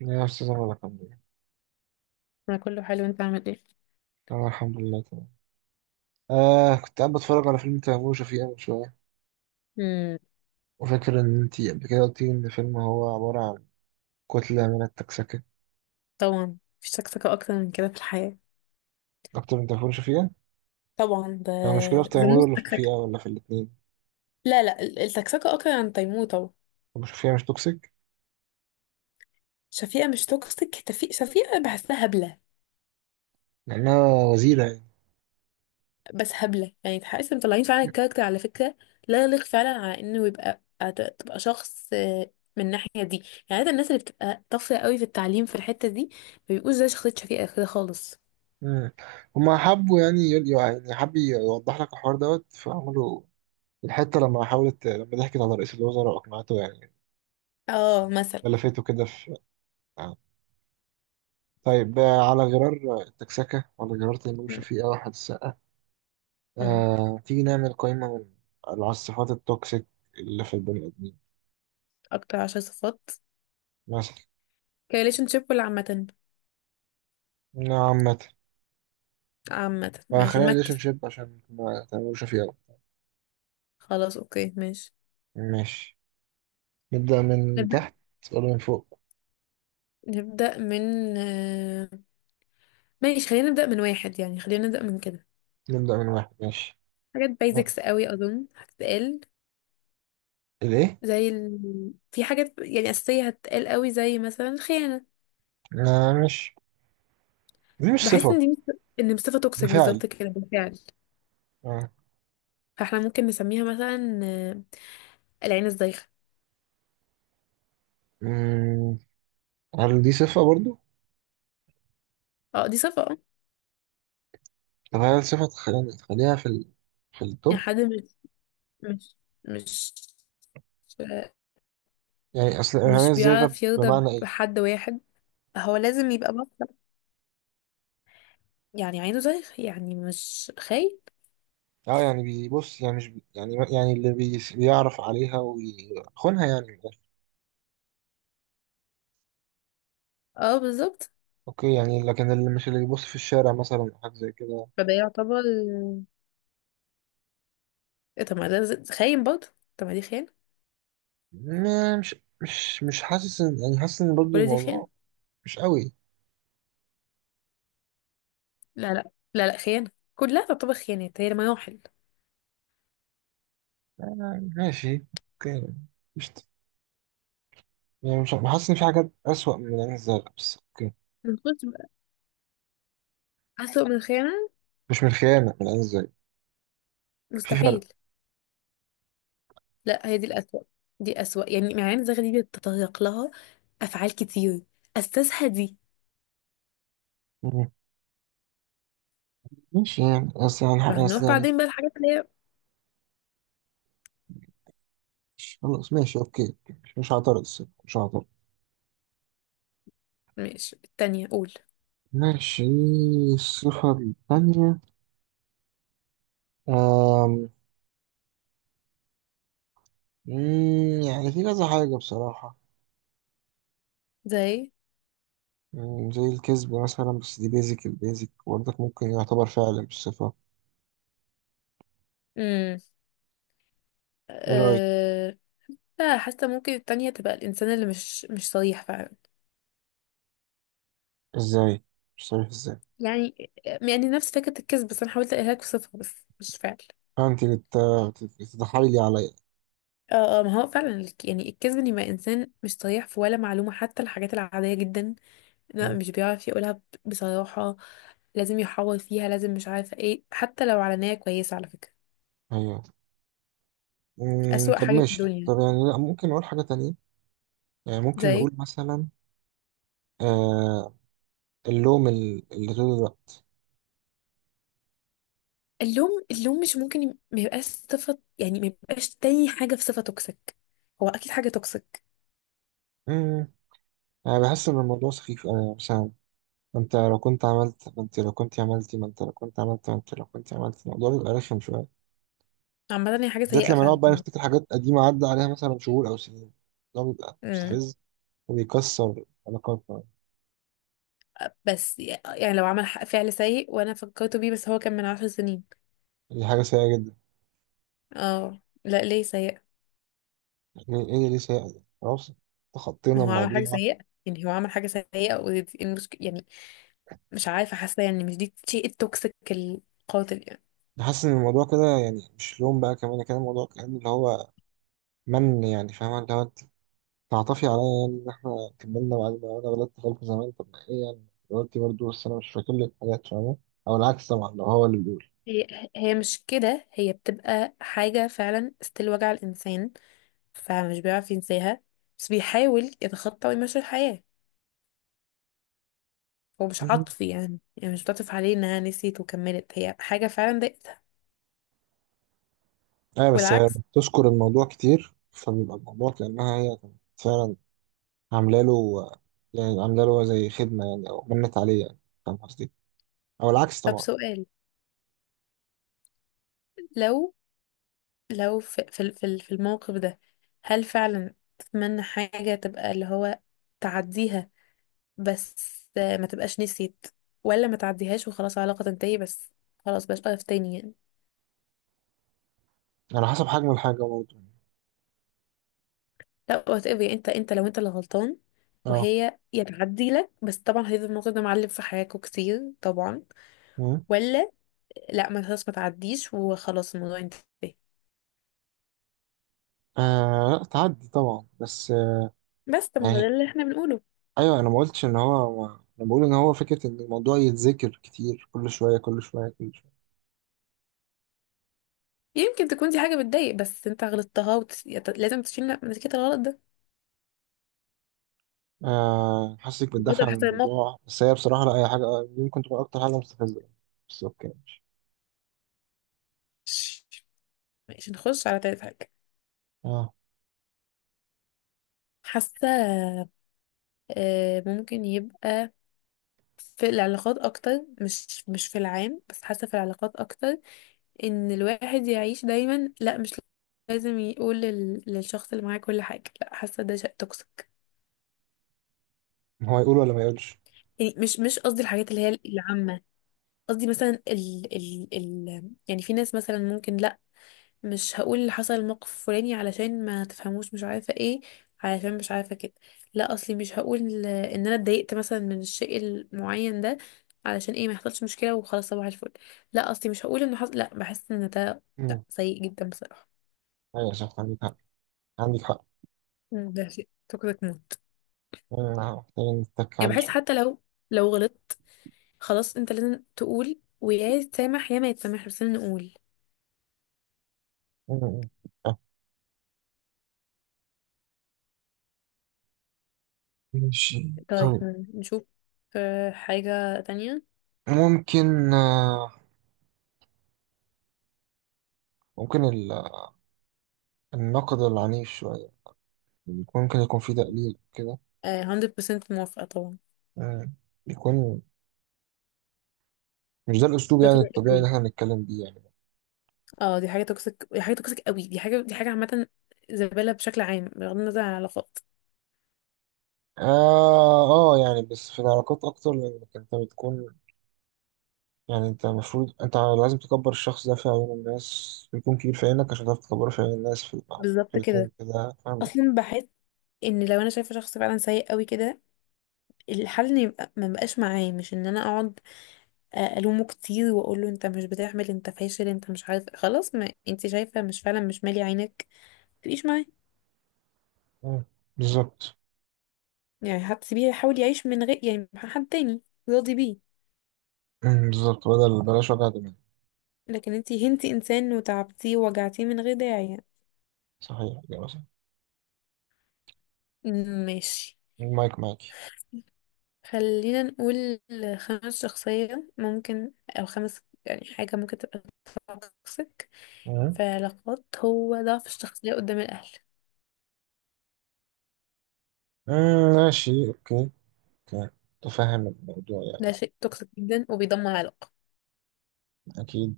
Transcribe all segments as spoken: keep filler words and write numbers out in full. يا أستاذ الله، الحمد لله. انا كله حلو، انت عامل ايه؟ أنا الحمد لله تمام. آه، كنت قاعد بتفرج على فيلم تيمور وشفيقة من شوية، امم. وفاكر إن أنتي قبل كده قلتي إن الفيلم هو عبارة عن كتلة من التكسكة. طبعا مفيش سكسكه اكتر من كده في الحياه. أكتر من تيمور وشفيقة؟ طبعا ده المشكلة في تيمور زموس ولا في شفيقة سكسكه. ولا في الاتنين؟ لا لا، ال- السكسكه اكتر عن تيموتة. أبو شفيقة مش توكسيك شفيقه مش توكسيك. تفي... شفيقه بحسها هبله. لأنها وزيرة يعني. بس هبله، يعني تحس إن مطلعين فعلا الكاركتر على فكره، لا يليق فعلا على انه يبقى أت- تبقى شخص آه، من الناحيه دي. يعني عادة الناس اللي بتبقى طافره قوي في التعليم في الحته دي ما بيبقوش زي شخصيه شفيقه كده خالص. مم. هما حبوا يعني يقول، يعني حب يوضح لك الحوار دوت، فعملوا الحتة لما حاولت، لما ضحكت على رئيس الوزراء وأقنعته يعني اه، مثلا. بلفته كده في آه. طيب. آه، على غرار التكسكة وعلى غرار تيمور وشفيقة واحد، أمم. آه، تيجي نعمل قائمة من على الصفات التوكسيك اللي في البني آدمين. اكتر عشر صفات. مثلا كريليشن شيب ولا عامه؟ عامة. عامة آه، ماشي خلينا ريليشن نمكس. شيب عشان ما تعملوش فيه أوي. خلاص اوكي ماشي. ماشي، نبدأ من نبدأ. تحت ولا من فوق؟ نبدأ من آه، ماشي خلينا نبدأ من واحد، يعني خلينا نبدأ من كده. نبدأ من واحد، ماشي. حاجات آه، بايزكس قوي أظن هتتقال. الإيه؟ زي ال... في حاجات يعني أساسية هتتقال قوي زي مثلا الخيانة. آه، مش دي مش بحس صفة، ان دي مس- ان صفة ده توكسيك فعل. بالظبط كده بالفعل. آه. فاحنا ممكن نسميها مثلا آه، العين الزايغة. مم، هل دي صفة برضو؟ اه دي صفة اه. طب هل صفة تخ- يعني تخليها في ال... في يعني التوب؟ حد مش مش مش يعني أصل إرهاق مش إزاي غب بيعرف يرضى بمعنى إيه؟ بحد واحد. هو لازم يبقى بطل. يعني عينه زي، يعني مش خاين. اه يعني بيبص، يعني مش بي يعني يعني اللي بي بيعرف عليها ويخونها يعني من الآخر. اه بالظبط. اوكي، يعني لكن اللي مش اللي بيبص في الشارع مثلا أو حاجة زي كده، فده يعتبر إيه. طب ما ده ز- خاين برضه. طب ما دي خيانة. ما- مش مش مش حاسس ان يعني حاسس ان برضه كل دي خيانة. الموضوع مش قوي. لا لا لا لا، خيانة. كلها تعتبر خيانات، هي المراحل. آه، ماشي اوكي. مش يعني مش حاسس ان في حاجات اسوأ من العين الزرقاء، بس اوكي. نخش بقى. أسوأ من الخيانة؟ مش من الخيانة، من العين الزرقاء، في مستحيل. فرق. لا هي دي الأسوأ. دي أسوأ، يعني مع عين زغ دي بيتطرق لها أفعال كتير أساسها دي. مم. ماشي يعني بس يعني بس فهنروح يعني بعدين بقى الحاجات اللي هي. مش- خلاص ماشي اوكي. مش مش هعترض الصراحة، مش هعترض. ماشي التانية قول. ماشي، الصفة الثانية. آم، مم، يعني في كذا حاجة بصراحة. زي. مم، زي الكذب مثلا، بس دي بيزك، البيزك برضك ممكن يعتبر فعلا بالصفة. امم. ايه رأيك؟ أه... لا حاسة ممكن التانية تبقى الإنسان اللي مش مش صريح فعلا. ازاي؟ مش عارف ازاي. يعني، يعني نفس فكرة الكذب بس أنا حاولت أقولها لك بصفة بس مش فعل. انت بت- بت- بتتحايلي عليا. اه اه، ما هو فعلا الك- يعني الكذب، ان يبقى انسان مش صريح في ولا معلومه، حتى الحاجات العاديه جدا لا مم، مش بيعرف يقولها ب- بصراحه. لازم يحور فيها، لازم مش عارفه ايه، حتى لو علانيه كويسه على فكره. ايوه. مم، اسوأ طب حاجه في ماشي، الدنيا. طب يعني لا ممكن نقول حاجة تانية، يعني ممكن زي نقول مثلا آه اللوم، ال- اللي طول الوقت. اللوم. اللوم مش ممكن يب- ما يبقاش صفه، يعني ما يبقاش تاني حاجه في صفه توكسيك. هو اكيد حاجه توكسيك. مم، انا بحس ان الموضوع سخيف أوي، يعني مثلا ما انت لو كنت عملت ما انت لو كنت عملتي ما انت لو كنت عملت ما انت لو كنت عملت الموضوع بيبقى رخم شوية. عامه هي حاجه بالذات سيئه لما نقعد فعلا. بقى نفتكر حاجات قديمة عدى عليها مثلا شهور أو سنين، ده بيبقى مستفز وبيكسر علاقاتنا. بس يعني لو عمل ح- فعل سيء وانا فكرت بيه، بس هو كان من عشر سنين. دي حاجة سيئة جدا. اه لا ليه سيء. يعني إيه اللي ليه سيئة دي؟ خلاص، ما تخطينا هو عمل حاجة الموضوع. سيئة. يعني هو عمل حاجة سيئة ودي المشكلة يعني. مش عارفة، حاسة يعني مش دي شيء التوكسيك القاتل يعني. حاسس إن الموضوع كده يعني مش لوم بقى كمان، كان الموضوع كان اللي هو من يعني، فاهمة، اللي هو أنت تعطفي عليا يعني إن إحنا كملنا، وبعدين أنا غلطت غلطة زمان، طب ما إيه يعني؟ غلطتي برضه، بس أنا مش فاكر لك حاجات، فاهمة؟ أو العكس طبعا لو هو اللي بيقول. هي هي مش كده، هي بتبقى حاجة فعلا ستيل وجع الإنسان، فمش بيعرف ينساها، بس بيحاول يتخطى ويمشي الحياة. هو مش مم. عاطفي، يعني يعني مش بتعطف عليه إنها نسيت وكملت، هي حاجة فعلا ضايقتها. أيوة، بس هي والعكس. بتذكر الموضوع كتير، فبيبقى الموضوع كأنها هي كانت فعلا عامله له، يعني عامله له زي خدمه يعني، او منت عليه يعني، فاهم قصدي؟ او العكس طب طبعا. سؤال. لو لو في في ال- في ال- في الموقف ده، هل فعلا تتمنى حاجة تبقى اللي هو تعديها بس آه، ما تبقاش نسيت، ولا ما تعديهاش وخلاص العلاقة تنتهي بس؟ خلاص بلاش واقف تاني يعني. يعني على حسب حجم الحاجه برضه. لا وات ايفر. انت انت لو انت اللي غلطان اه. وهي يا تعدي لك، بس طبعا هيفضل الموضوع ده معلم في حياتكوا كتير طبعا. مم. ولا لا، ما خلاص ما تعديش وخلاص الموضوع انتهى. آه لا، تعدي طبعا، بس آه بس طب ما هو يعني ده اللي احنا بنقوله. ايوه، انا ما قلتش ان هو، انا بقول ان هو فكره ان الموضوع يتذكر كتير، كل شويه كل شويه كل شويه. يمكن تكون دي حاجة بتضايق بس انت غلطتها وت... يعني لازم تشيل نتيجة الغلط ده. آه، حاسسك بتدافع بدل عن حسب الموقف. الموضوع، بس هي بصراحه لا، اي حاجه آه، دي ممكن تكون اكتر حاجه مستفزه. بس اوكي، ماشي. ماشي نخش على تالت حاجة. اه. حاسة آه، ممكن يبقى في العلاقات أكتر، مش مش في العام، بس حاسة في العلاقات أكتر. إن الواحد يعيش دايما لأ، مش لازم يقول لل- للشخص اللي معاه كل حاجة، لأ حاسة ده شيء توكسيك. هو يقول ولا ما يقولش؟ يعني مش مش قصدي الحاجات اللي هي العامة. قصدي مثلا ال ال ال يعني في ناس مثلا ممكن مش هقول اللي حصل الموقف الفلاني علشان ما تفهموش مش عارفه ايه، علشان مش عارفه كده. لا اصلي مش هقول ان انا اتضايقت مثلا من الشيء المعين ده علشان ايه ما يحصلش مشكله وخلاص صباح الفل. لا اصلي مش هقول ان حصل، لا بحس ان ده، لا مم. سيء جدا بصراحه. ايوه صح، عندك حق، عندك حق. مم، ده شيء توكسيك موت. مم، آه، محتاجين نتك يعني عليه بحس شويه. حتى لو، لو غلطت، خلاص انت لازم تقول، ويا يتسامح يا ما يتسامح، بس لازم نقول. مم. مم. ماشي طيب طيب. مم، نشوف آه، حاجه تانية. ممكن آه، ممكن ال- النقد العنيف شوية، يكون- ممكن يكون فيه تقليل كده. آه، مية بالمية موافقه طبعا. آه، يكون مش ده الأسلوب يعني totally الطبيعي agree. اللي احنا بنتكلم بيه يعني. اه دي حاجة توكسيك، دي حاجة توكسيك قوي، دي حاجة، دي حاجة عامة. زبالة بشكل عام بغض النظر عن العلاقات. آه آه يعني بس في العلاقات أكتر، لأنك أنت بتكون، يعني أنت المفروض أنت لازم تكبر الشخص ده في عيون الناس ويكون كبير في عينك عشان تعرف تكبره في عيون الناس في في بالظبط الاتنين كده. كده، فاهم؟ اصلا بحس ان لو انا شايفة شخص فعلا سيء قوي كده، الحل ان يبقى ما بقاش معاه، مش ان انا اقعد الومه كتير واقول له انت مش بتعمل، انت فاشل، انت مش عارف، خلاص ما انت شايفة مش، فعلا مش مالي عينك تعيش معاه. آه، بالظبط. يعني حد سيبيه يحاول يعيش من غير، يعني مع حد تاني راضي بيه. مم، بالظبط، بدل بلاش وجع دماغ. لكن انت هنتي انسان، وتعبتيه ووجعتيه من غير داعي يعني. صحيح، إجابة صح. ماشي. المايك معاكي. خلينا نقول خمس شخصية ممكن، أو خمس يعني حاجة ممكن تبقى توكسيك في علاقات، هو ضعف الشخصية قدام الأهل. مم، ماشي اوكي. اوكي، تفهم الموضوع ده يعني. شيء توكسيك جدا وبيدمر علاقة. اكيد،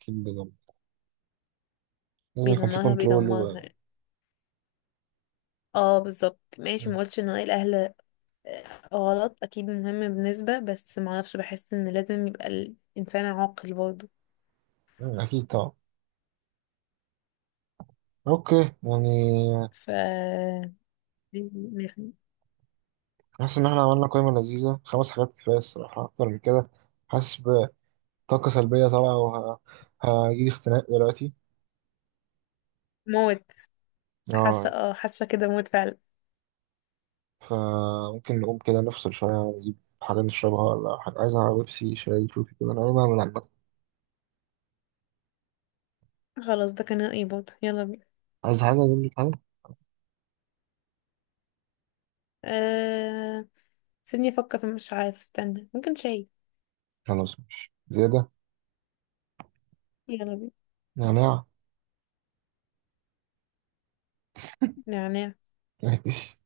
اكيد بجد. لازم يكون في بيدمرها كنترول بيدمرها و يعني. اه بالظبط ماشي. مم. مقولش ان رأي الأهل آه، غلط، أكيد مهم بنسبة، بس معرفش بحس ان لازم يبقى الإنسان عاقل برضه. مم، اكيد طبعا. اوكي. يعني ف حاسس ان احنا عملنا قائمة لذيذة، خمس حاجات كفاية الصراحة، اكتر من كده حاسس بطاقة سلبية طالعة وهجيلي اختناق دلوقتي. موت. حاسة اه. اه، حاسة كده موت فعلا. فممكن نقوم كده نفصل شوية ونجيب حاجة نشربها. ولا حاجة عايزها؟ بيبسي، شاي، شوفي كده انا ايه بعمل عامة. خلاص ده كان رأيي برضه، يلا بينا. عايز حاجة اجيب لك حاجة. أه... سيبني افكر في، مش عارف، استنى، ممكن شاي. خلاص ماشي زيادة. يلا بينا. نعناع. نعناع. ماشي.